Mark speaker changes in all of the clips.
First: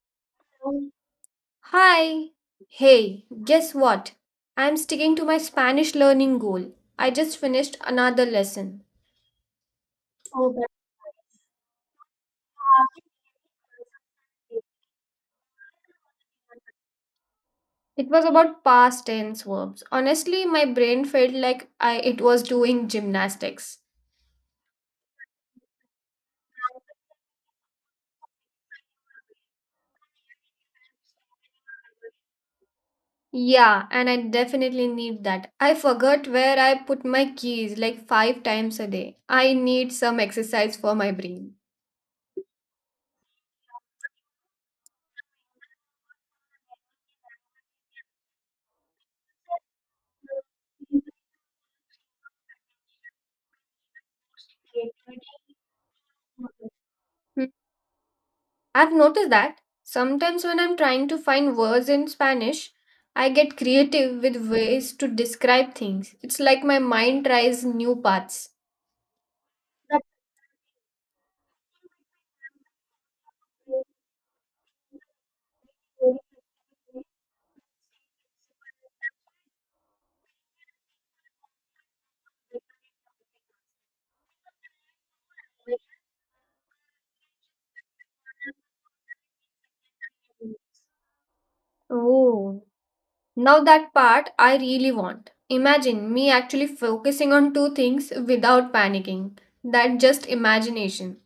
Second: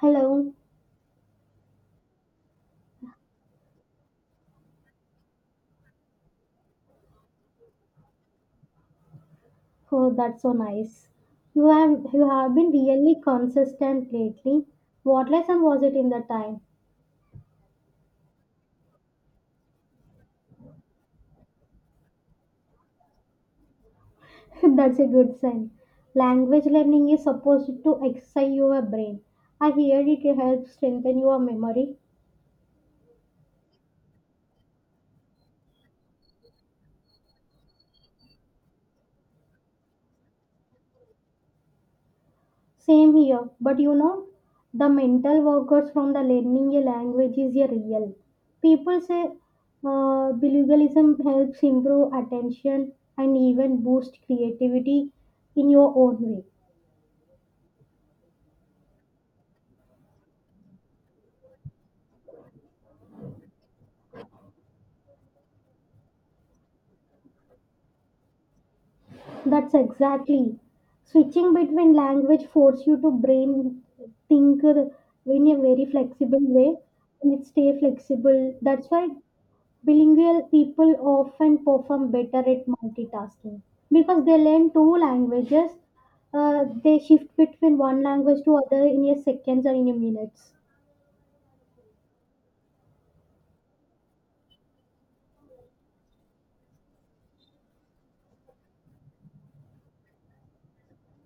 Speaker 1: Hello.
Speaker 2: Um, Hi. Hey, guess what? I'm sticking to my Spanish learning goal. I just finished another lesson.
Speaker 1: Oh, that's
Speaker 2: Oh,
Speaker 1: so
Speaker 2: but
Speaker 1: nice. You have been really consistent lately. What lesson was it in the time?
Speaker 2: it was about past tense verbs. Honestly, my brain felt like I it was doing gymnastics.
Speaker 1: That's a good sign. Language learning is supposed to excite your brain. I hear it helps strengthen your memory.
Speaker 2: Yeah, and I definitely need that. I forgot where I put my keys like 5 times a day. I need some exercise for my brain.
Speaker 1: Same here, but the mental workouts from the learning a language is a real. People say bilingualism helps improve attention and even boost creativity in your own way.
Speaker 2: Hmm. I've noticed that sometimes when I'm trying to find words in Spanish, I get creative with ways to describe things. It's like my mind tries new paths.
Speaker 1: That's exactly. Switching between language force you to brain think in a very flexible way and it stay flexible. That's why bilingual people often perform better at multitasking because they learn two languages. They shift between one language to other in a seconds or in a minutes.
Speaker 2: Oh, now that part I really want. Imagine me actually focusing on two things without panicking. That just imagination.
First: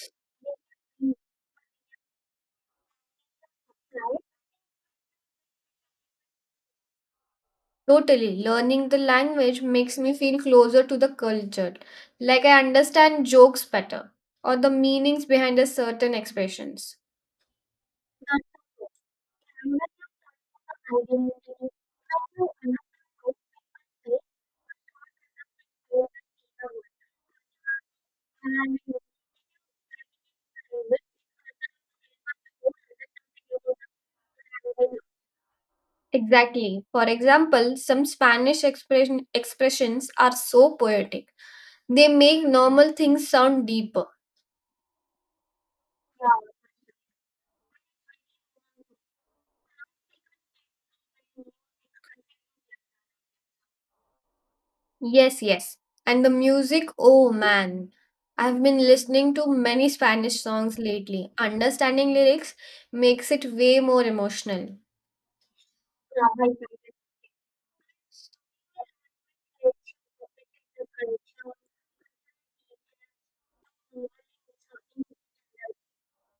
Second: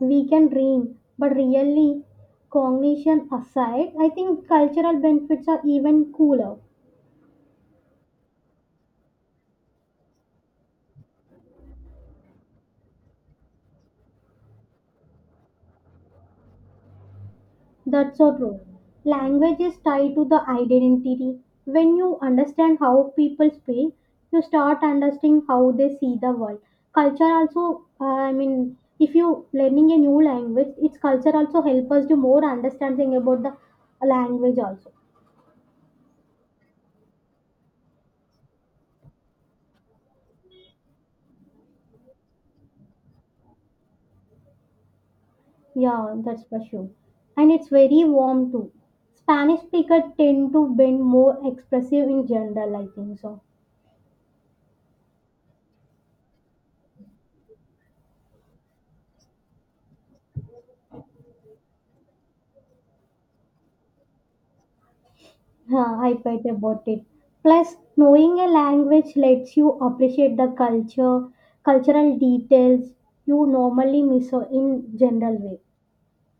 Speaker 1: We can dream, but really, cognition aside, I think cultural benefits are even cooler.
Speaker 2: Totally. Learning the language makes me feel closer to the culture. Like I understand jokes better or the meanings behind a certain expressions.
Speaker 1: That's so true. Language is tied to the identity. When you understand how people speak, you start understanding how they see the world. Culture also, I mean, if you learning a new language, its culture also help us to more understanding about the language also.
Speaker 2: Exactly. For example, some expressions are so poetic. They make normal things sound deeper.
Speaker 1: Yeah, that's for sure. And it's very warm too. Spanish speakers tend to be more expressive in general, I think so.
Speaker 2: Yes, yes. And the music, oh man. I've been listening to many Spanish songs lately. Understanding lyrics makes it way more emotional.
Speaker 1: Huh, I bet about it. Plus, knowing a language lets you appreciate the culture, cultural details you normally miss out in general way.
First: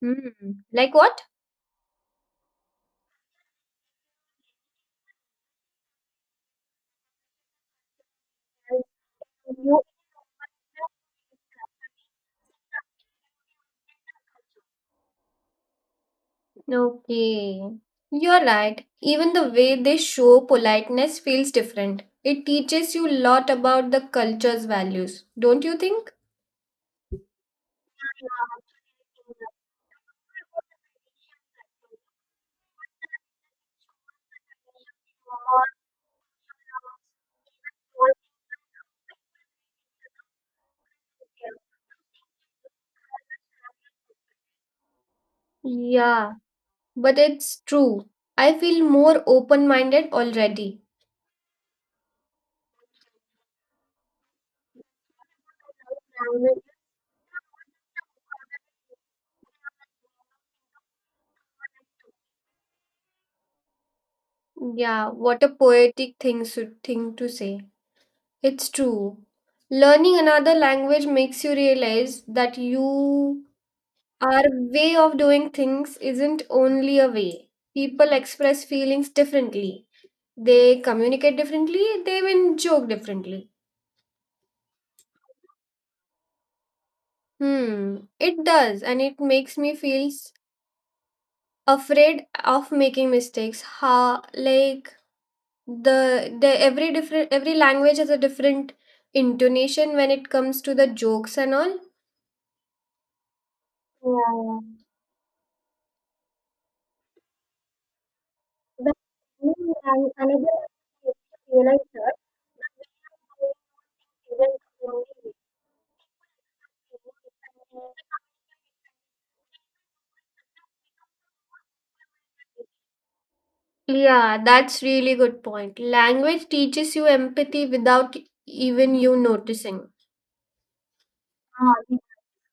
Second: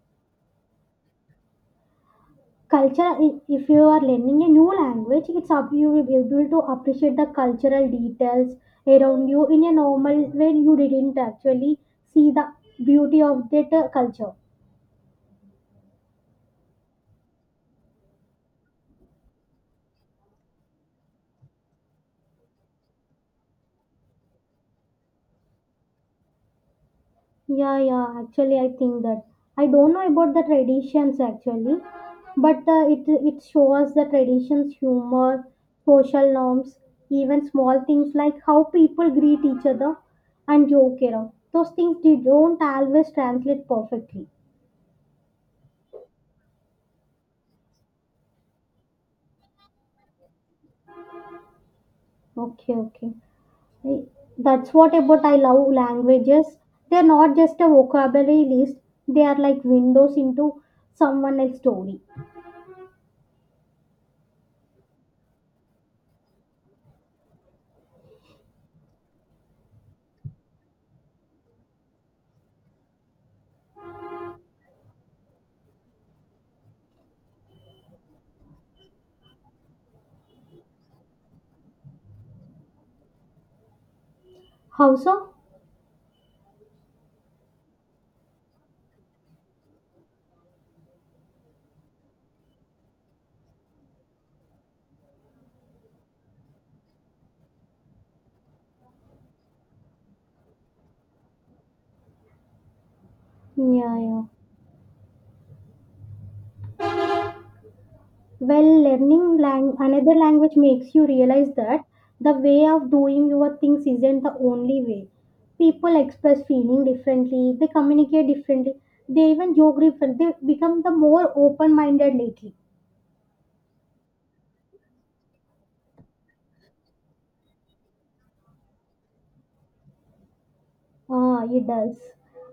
Speaker 2: Hmm. Like what?
Speaker 1: Culture, if you are learning a new language, it's up you will be able to appreciate the cultural details around you in a normal way you didn't actually see the beauty of that culture.
Speaker 2: Okay, you're right. Even the way they show politeness feels different. It teaches you a lot about the culture's values, don't you think?
Speaker 1: Yeah, yeah, actually, I think that I don't know about the traditions actually, but it shows the traditions, humor, social norms, even small things like how people greet each other and joke around. Those things they don't always translate perfectly.
Speaker 2: Yeah, but it's true. I feel more open minded already.
Speaker 1: Okay, okay. I- That's what about I love languages. They're not just a vocabulary list. They are like windows into someone else's story.
Speaker 2: Yeah, what a poetic thing to say. It's true. Learning another language makes you realize that you our way of doing things isn't only a way. People express feelings differently. They communicate differently, they even joke differently.
Speaker 1: How so?
Speaker 2: Hmm, it does, and it makes me feel afraid of making mistakes. Ha, like the every language has a different intonation when it comes to the jokes and all.
Speaker 1: Yeah, yeah.
Speaker 2: Yeah.
Speaker 1: Well,
Speaker 2: When
Speaker 1: learning
Speaker 2: me and
Speaker 1: another language
Speaker 2: another
Speaker 1: makes you realize
Speaker 2: realized
Speaker 1: that
Speaker 2: that.
Speaker 1: the way of doing your things isn't the only way. People express feeling differently, they communicate differently, they even joke differently, they become the more open-minded lately.
Speaker 2: Yeah, that's really good point. Language teaches you empathy without even you noticing.
Speaker 1: Ah, it does.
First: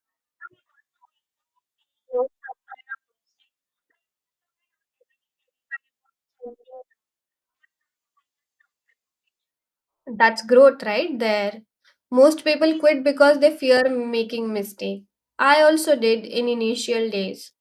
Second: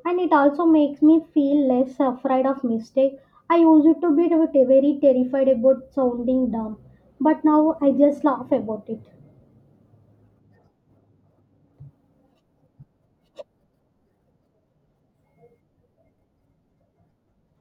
Speaker 1: And it also makes me feel less afraid of mistake. I used to be very terrified about sounding dumb, but now I just laugh about it.
Speaker 2: That's growth right there. Most people quit because they fear making mistake. I also did in initial days.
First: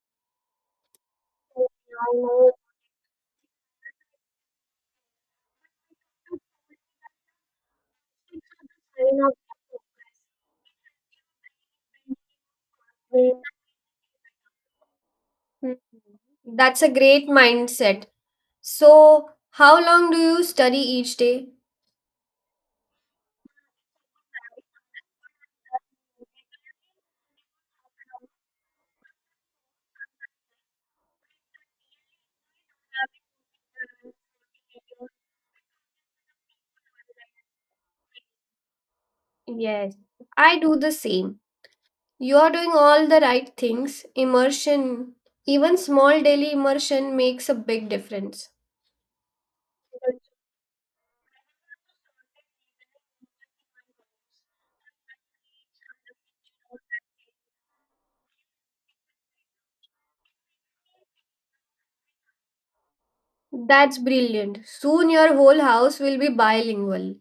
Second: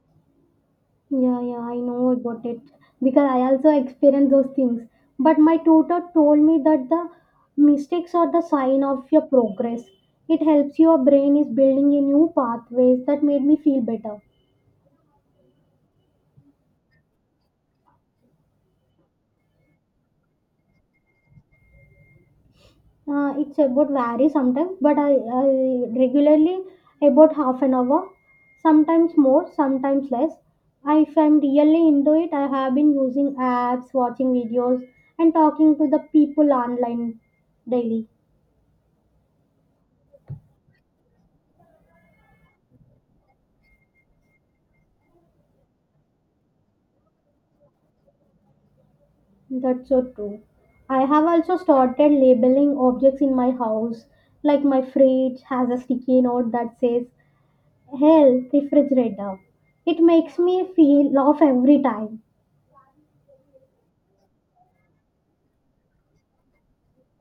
Speaker 1: Yeah, yeah, I know about it because I also experience those things. But my tutor told me that the mistakes are the sign of your progress. It helps your brain is building a new pathways that made me feel better.
Speaker 2: Hmm. That's a great mindset. So, how long do you study each day?
Speaker 1: It's about vary sometimes, but I regularly about half an hour, sometimes more, sometimes less. I, if I'm really into it, I have been using apps, watching videos, and talking to the people online daily.
Speaker 2: Yes, I do the same. You are doing all the right things. Immersion, even small daily immersion, makes a big difference.
Speaker 1: That's so true. I have also started labeling objects in my house, like my fridge has a sticky note that says "Hell refrigerator." It makes me feel laugh every time.
Speaker 2: That's brilliant. Soon your whole house will be bilingual.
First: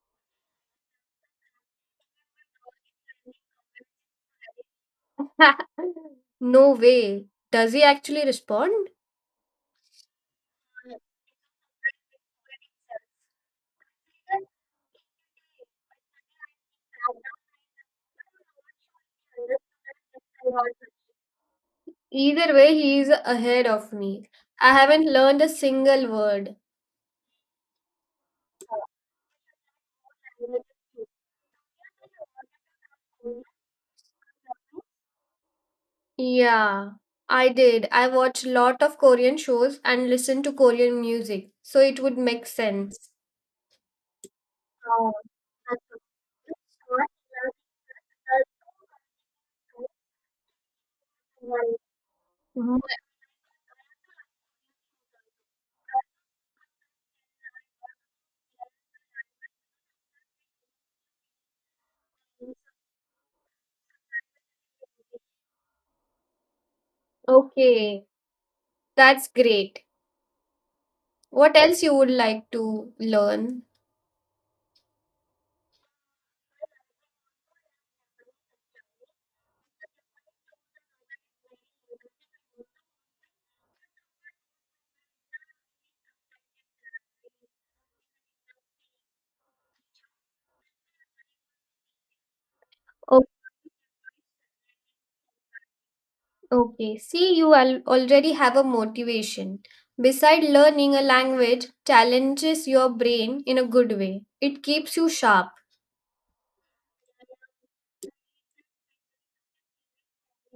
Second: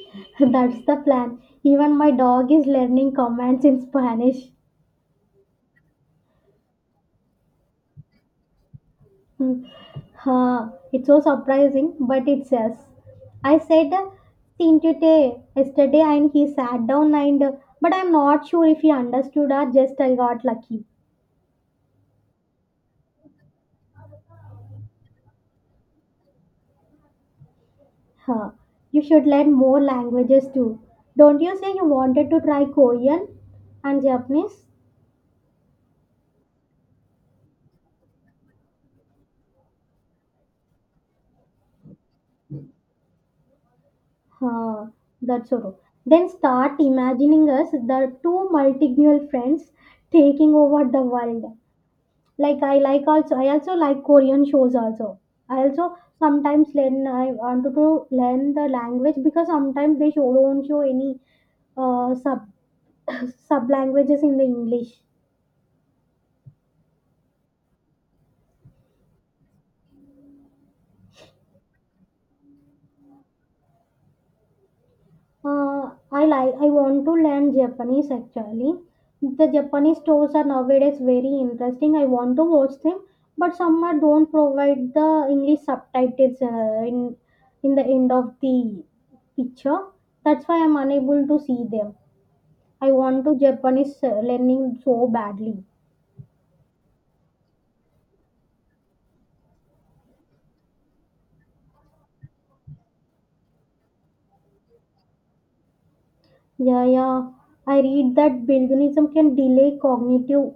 Speaker 1: That's the plan. Even my dog is learning commands in Spanish.
Speaker 2: No way. Does he actually respond?
Speaker 1: Hmm. Huh, it's so surprising, but it says. I said Tintute yesterday and he sat down and but I'm not sure if he understood or just I got lucky.
Speaker 2: Either way, he is ahead of me. I haven't learned a single word.
Speaker 1: Huh. You should learn more languages too. Don't you say you wanted to try Korean and Japanese?
Speaker 2: Yeah, I did. I watched a lot of Korean shows and listened to Korean music, so it would make sense.
Speaker 1: Huh. That's so. Then start imagining us the two multilingual friends taking over the world. Like I like also I also like Korean shows also. I also sometimes learn I wanted to learn the language because sometimes they show don't show any sub sub languages in the English.
Speaker 2: Okay, that's great. What else you would like to learn?
Speaker 1: I like. I want to learn Japanese actually. The Japanese stores are nowadays very interesting. I want to watch them, but some are don't provide the English subtitles in the end of the picture. That's why I'm unable to see them. I
Speaker 2: O-
Speaker 1: want to Japanese learning so badly.
Speaker 2: Okay, see, you already have a motivation. Beside learning a language challenges your brain in a good way. It keeps you sharp.
Speaker 1: Yeah, yeah. I read that veganism can delay cognitive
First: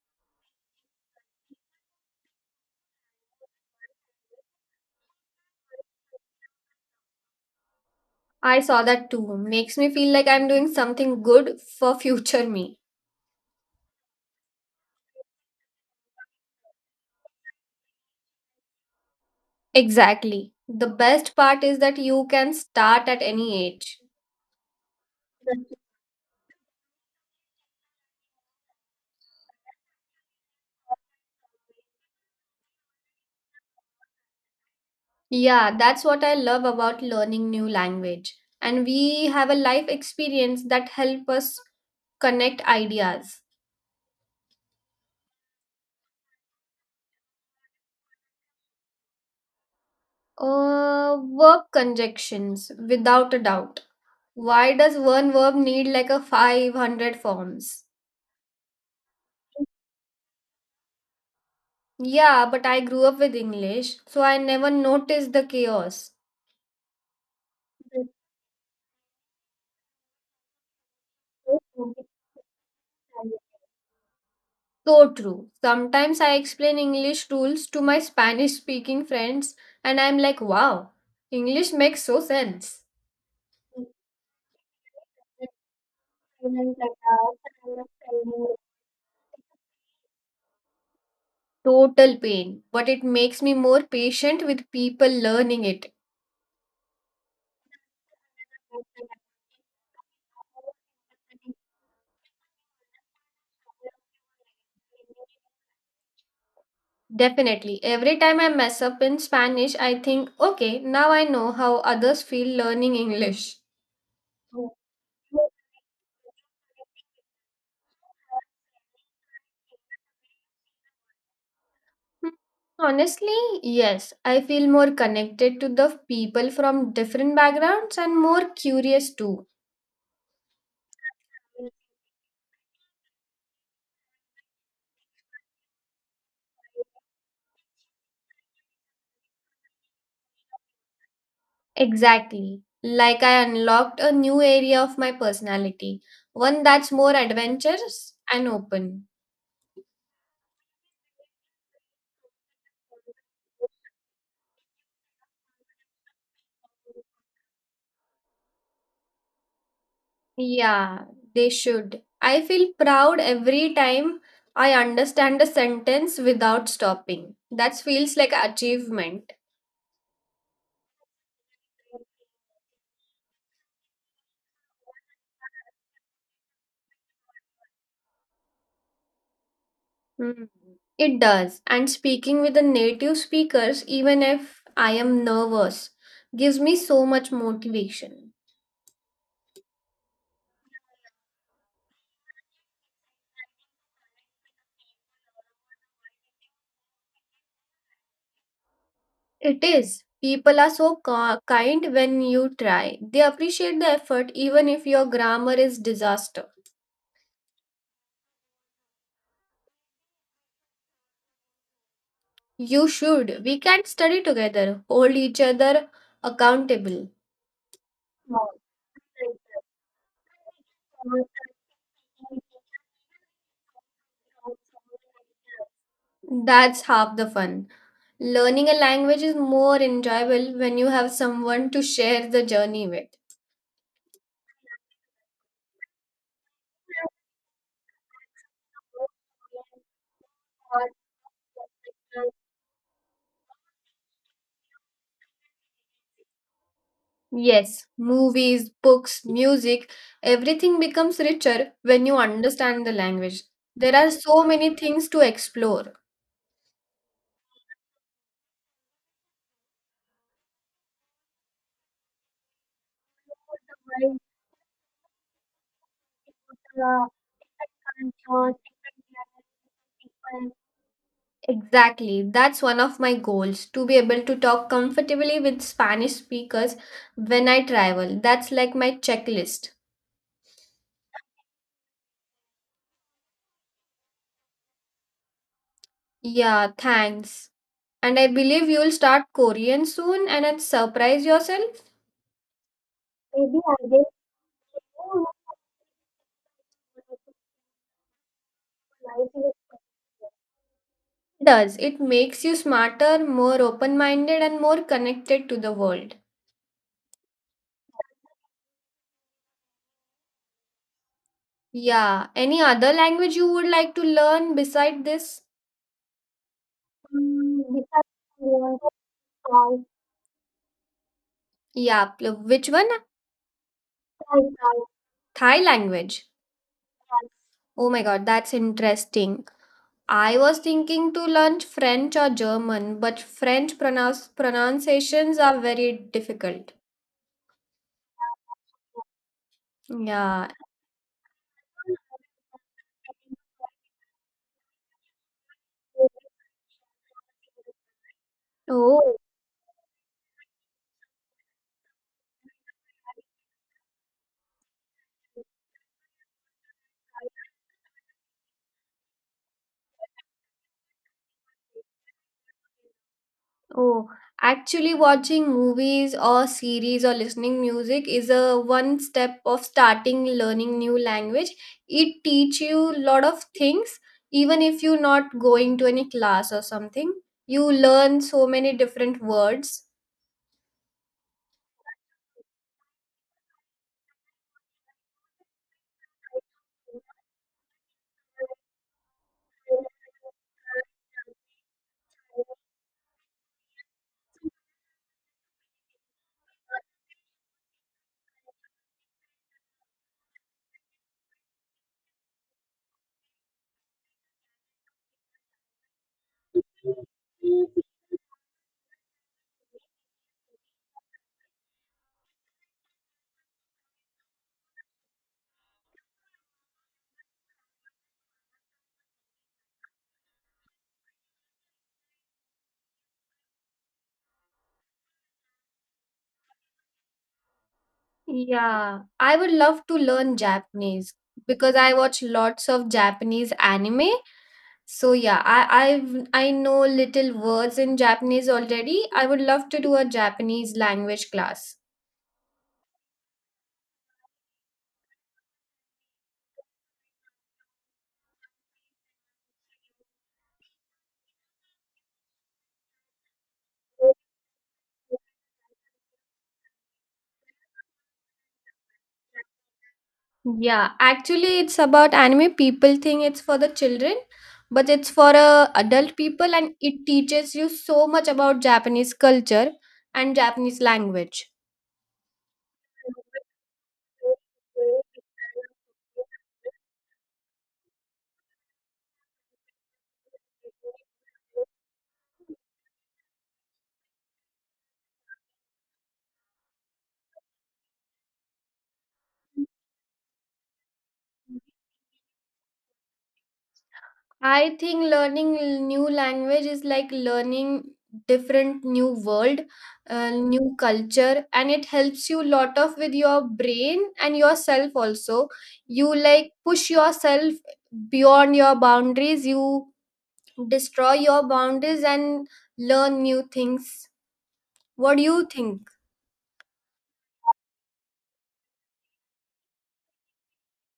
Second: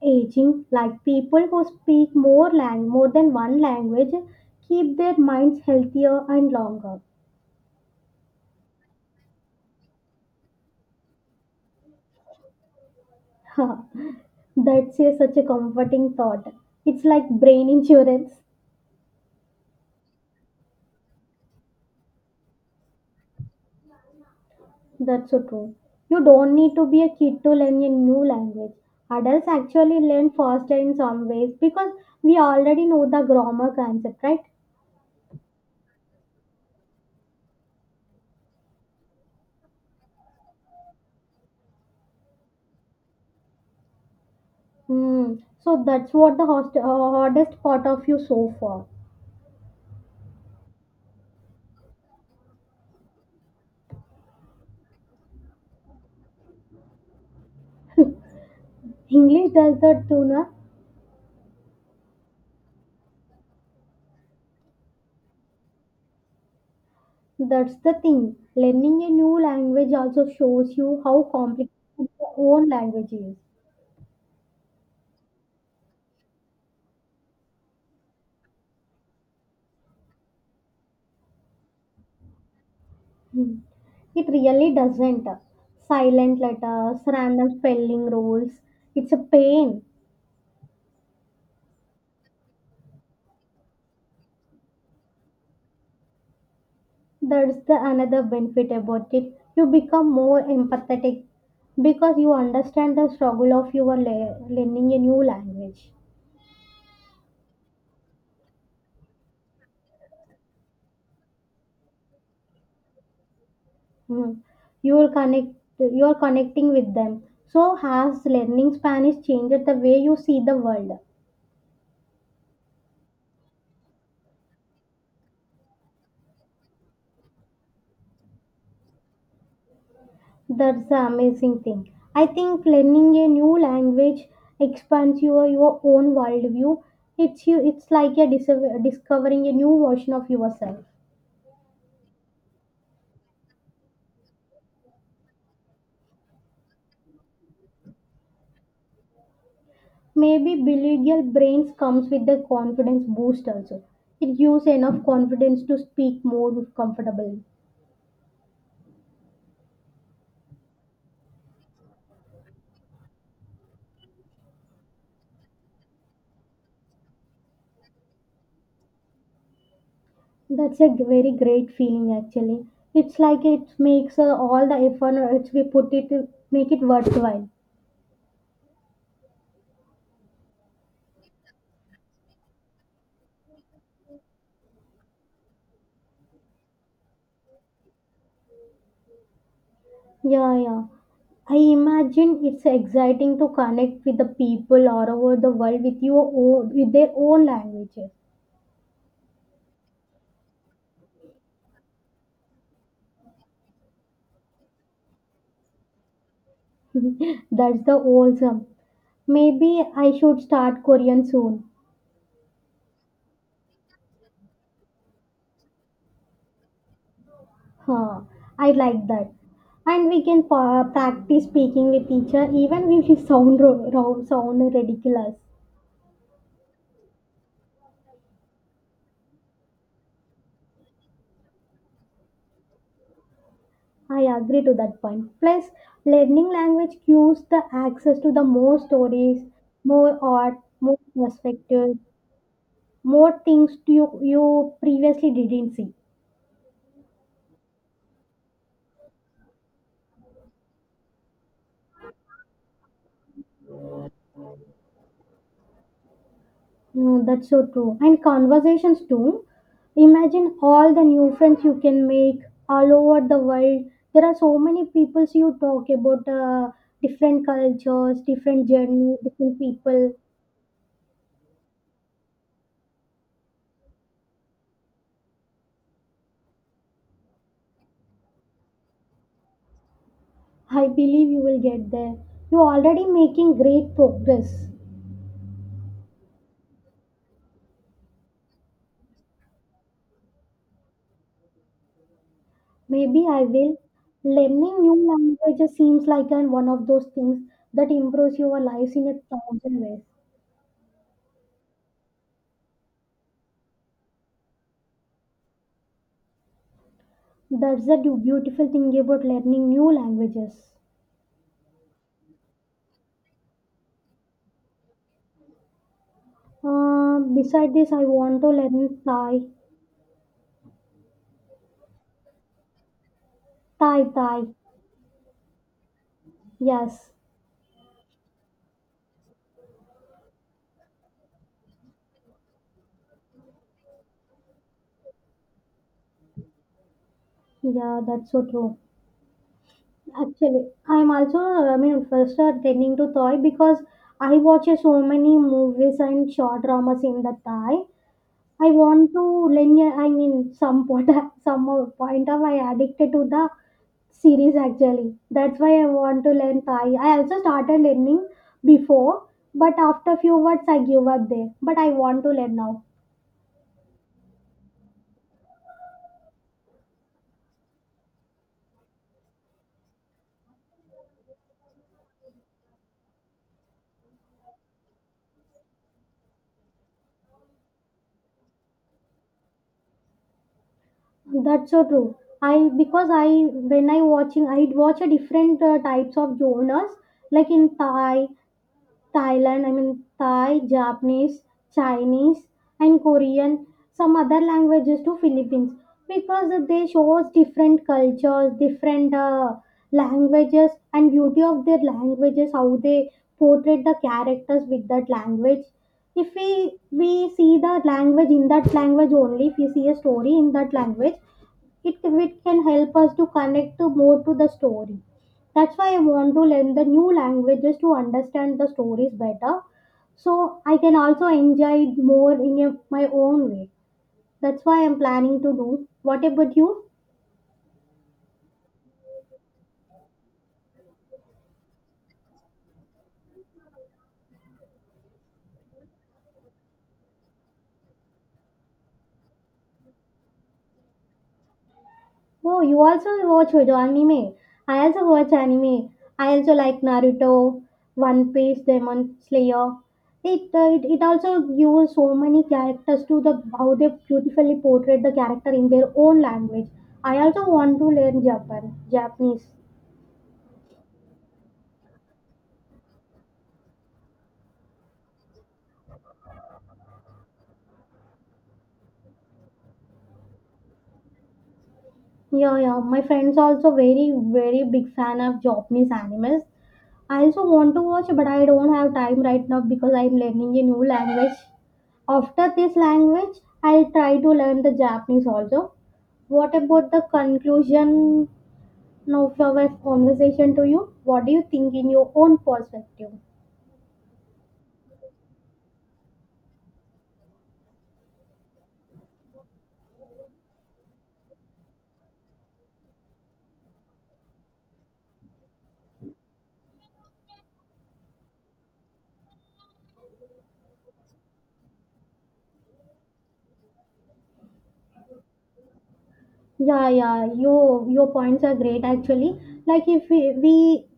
Speaker 1: aging like people who speak more more than one language keep their minds healthier and longer.
Speaker 2: I saw that too. Makes me feel like I'm doing something good for future me.
Speaker 1: That's a, such a comforting thought. It's like brain insurance.
Speaker 2: Exactly. The best part is that you can start at any age.
Speaker 1: That's so true. You don't need to be a kid to learn a new language. Adults actually learn faster in some ways because we already know the grammar concept, right?
Speaker 2: Yeah, that's what I love about learning new language. And we have a life experience that help us connect ideas.
Speaker 1: Hmm. So that's what the hardest part of you so far.
Speaker 2: Verb conjunctions, without a doubt. Why does one verb need like a 500 forms?
Speaker 1: English does that too na.
Speaker 2: Yeah, but I grew up with English, so I never noticed the chaos.
Speaker 1: That's the thing. Learning a new language also shows you how complicated your own language is.
Speaker 2: So true. Sometimes I explain English rules to my Spanish speaking friends and I'm like, wow, English makes so sense.
Speaker 1: Hmm. It really doesn't. Silent letters, random spelling rules. It's a pain.
Speaker 2: Total pain, but it makes me more patient with people learning it.
Speaker 1: That's the another benefit about it. You become more empathetic because you understand the struggle of your learning a new language.
Speaker 2: Definitely. Every time I mess up in Spanish, I think, okay, now I know how others feel learning English.
Speaker 1: Hmm. You will connect. You are connecting with them. So has learning Spanish changed the way you see the world?
Speaker 2: Honestly, yes. I feel more connected to the people from different backgrounds and more curious too.
Speaker 1: That's the amazing thing. I think learning a new language expands your own worldview. It's you. It's like a discovering a new version of yourself.
Speaker 2: Exactly. Like I unlocked a new area of my personality, one that's more adventurous and open.
Speaker 1: Maybe bilingual brains comes with the confidence boost also. It gives enough confidence to speak more comfortably.
Speaker 2: Yeah, they should. I feel proud every time I understand a sentence without stopping. That feels like achievement.
Speaker 1: That's a very great feeling actually. It's like it makes all the effort it's we put it make it worthwhile.
Speaker 2: Mm, it does. And speaking with the native speakers, even if I am nervous, gives me so much motivation.
Speaker 1: Yeah, yeah. I imagine it's exciting to connect with the people all over the world with your own, with their own languages.
Speaker 2: It is. People are so kind when you try. They appreciate the effort even if your grammar is disaster.
Speaker 1: That's the awesome. Maybe I should start Korean soon.
Speaker 2: You should. We can study together, hold each other accountable.
Speaker 1: Huh.
Speaker 2: Wow.
Speaker 1: I like that. And we can practice speaking with each other even if we sound sound ridiculous.
Speaker 2: That's half the fun. Learning a language is more enjoyable when you have someone to share the journey with.
Speaker 1: I agree to that point. Plus, learning language gives the access to the more stories, more art, more perspectives, more things to you, you previously didn't see.
Speaker 2: Yes, movies, books, music, everything becomes richer when you understand the language. There are so many things to explore.
Speaker 1: Mm, that's so true. And conversations too. Imagine all the new friends you can make all over the world. There are so many people you talk about different cultures, different journey, different people.
Speaker 2: Exactly. That's one of my goals, to be able to talk comfortably with Spanish speakers when I travel. That's like my checklist.
Speaker 1: I believe you will get there. You're already making great progress.
Speaker 2: Yeah, thanks. And I believe you'll start Korean soon and then surprise yourself.
Speaker 1: Maybe I
Speaker 2: Maybe I
Speaker 1: will.
Speaker 2: will.
Speaker 1: Learning new languages seems like one of those things that improves your lives in a thousand ways.
Speaker 2: It does. It makes you smarter, more open minded, and more connected to the world.
Speaker 1: That's the beautiful thing about learning new languages.
Speaker 2: Yeah. Any other language you would like to learn beside this? Mm,
Speaker 1: Beside this, I
Speaker 2: besides
Speaker 1: want to
Speaker 2: Korean,
Speaker 1: learn Thai.
Speaker 2: Thai. Yeah, which one?
Speaker 1: Thai,
Speaker 2: Thai,
Speaker 1: Thai.
Speaker 2: Thai, Thai language.
Speaker 1: Yes.
Speaker 2: Thai. Oh my god, that's interesting. I was thinking to learn French or German, but French pronunciations are very difficult.
Speaker 1: Yeah, that's so true.
Speaker 2: Yeah.
Speaker 1: Actually, I'm also, I mean, first attending to Thai because I watch so many movies and short dramas in the Thai. I want
Speaker 2: Oh.
Speaker 1: to learn, I mean, some point, some point of I addicted to the series actually. That's why I want to learn Thai. I also started learning before, but after few words I give up there. But I want to learn now.
Speaker 2: Oh, actually watching movies or series or listening music is a one step of starting learning new language. It teach you a lot of things even if you're not going to any class or something. You learn so many different words.
Speaker 1: That's so true. I because I when I watching I watch a different types of genres like in Thai Thailand, I mean Thai, Japanese, Chinese, and Korean, some other languages to Philippines because they shows different cultures, different languages, and beauty of their languages, how they portray the characters with that language. If we see the language in that language only, if we see a story in that language, it can help us to connect to more to the story. That's why I want to learn the new languages to understand the stories better, so I can also enjoy it more in a, my own way. That's why I'm planning to do. What about you?
Speaker 2: Yeah, I would love to learn Japanese because I watch lots of Japanese anime. So yeah, I know little words in Japanese already. I would love to do a Japanese language class.
Speaker 1: Oh, you also watch video anime. I also watch anime. I also like Naruto, One Piece, Demon Slayer. It also gives so many characters to the how they beautifully portray the character in their own language. I also want to learn Japanese.
Speaker 2: Yeah, actually, it's about anime. People think it's for the children, but it's for adult people, and it teaches you so much about Japanese culture and Japanese language.
Speaker 1: Yeah, yeah. My friends also very, very big fan of Japanese animes. I also want to watch, but I don't have time right now because I'm learning a new language. After this language, I'll try to learn the Japanese also. What about the conclusion of our conversation to you? What do you think in your own perspective?
Speaker 2: I think learning new language is like learning different new world, new culture, and it helps you lot of with your brain and yourself also. You like push yourself beyond your boundaries. You destroy your boundaries and learn new things. What do you think?
Speaker 1: Yeah, yeah, your points are great actually. Like if we we,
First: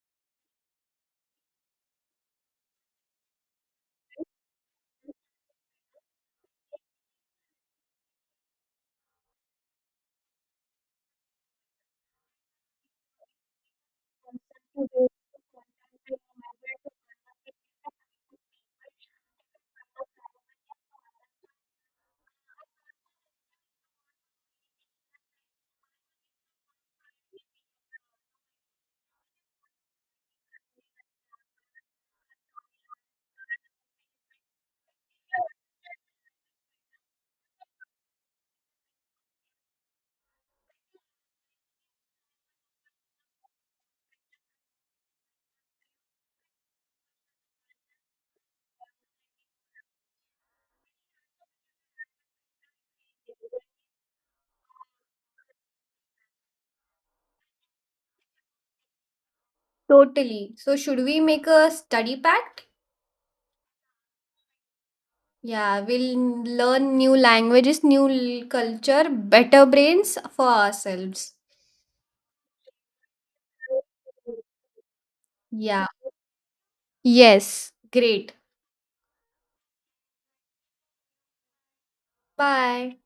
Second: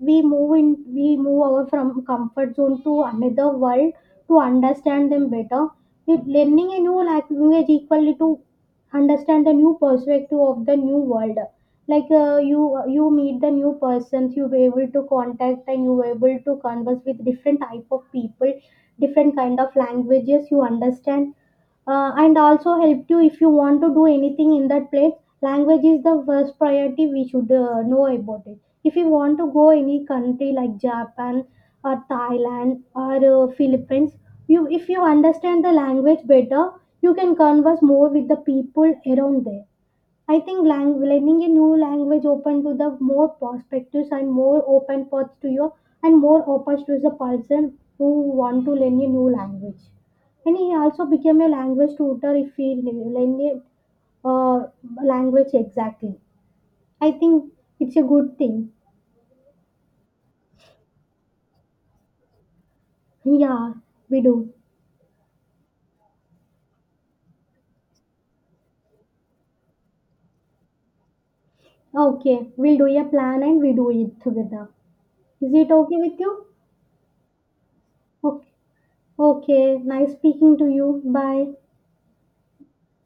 Speaker 1: we move in we move over from comfort zone to another world to understand them better. It, learning a new language equally to understand the new perspective of the new world. Like you you meet the new persons, you were able to
Speaker 2: Mhm.
Speaker 1: contact and you were able to converse with different type of people, different kind of languages you understand. And also helped you if you want to do anything in that place. Language is the first priority we should know about it. If you want to go any country like Japan or Thailand or Philippines, you if you understand the language better, you can converse more with the people around there. I think learning a new language open to the more perspectives and more open paths to you, and more opportunities to the person who want to learn a new language. And he also became a language tutor if he learn a uh, language exactly. I think it's a good thing.
Speaker 2: Totally. So should we make a study pact?
Speaker 1: Yeah, we do.
Speaker 2: Yeah, we'll learn new languages, new culture, better brains for ourselves.
Speaker 1: Okay, we'll do a plan and we do it together. Is it
Speaker 2: Yeah.
Speaker 1: okay with you?
Speaker 2: Yes. Great.
Speaker 1: Okay. Okay. Nice speaking to you. Bye.
Speaker 2: Bye.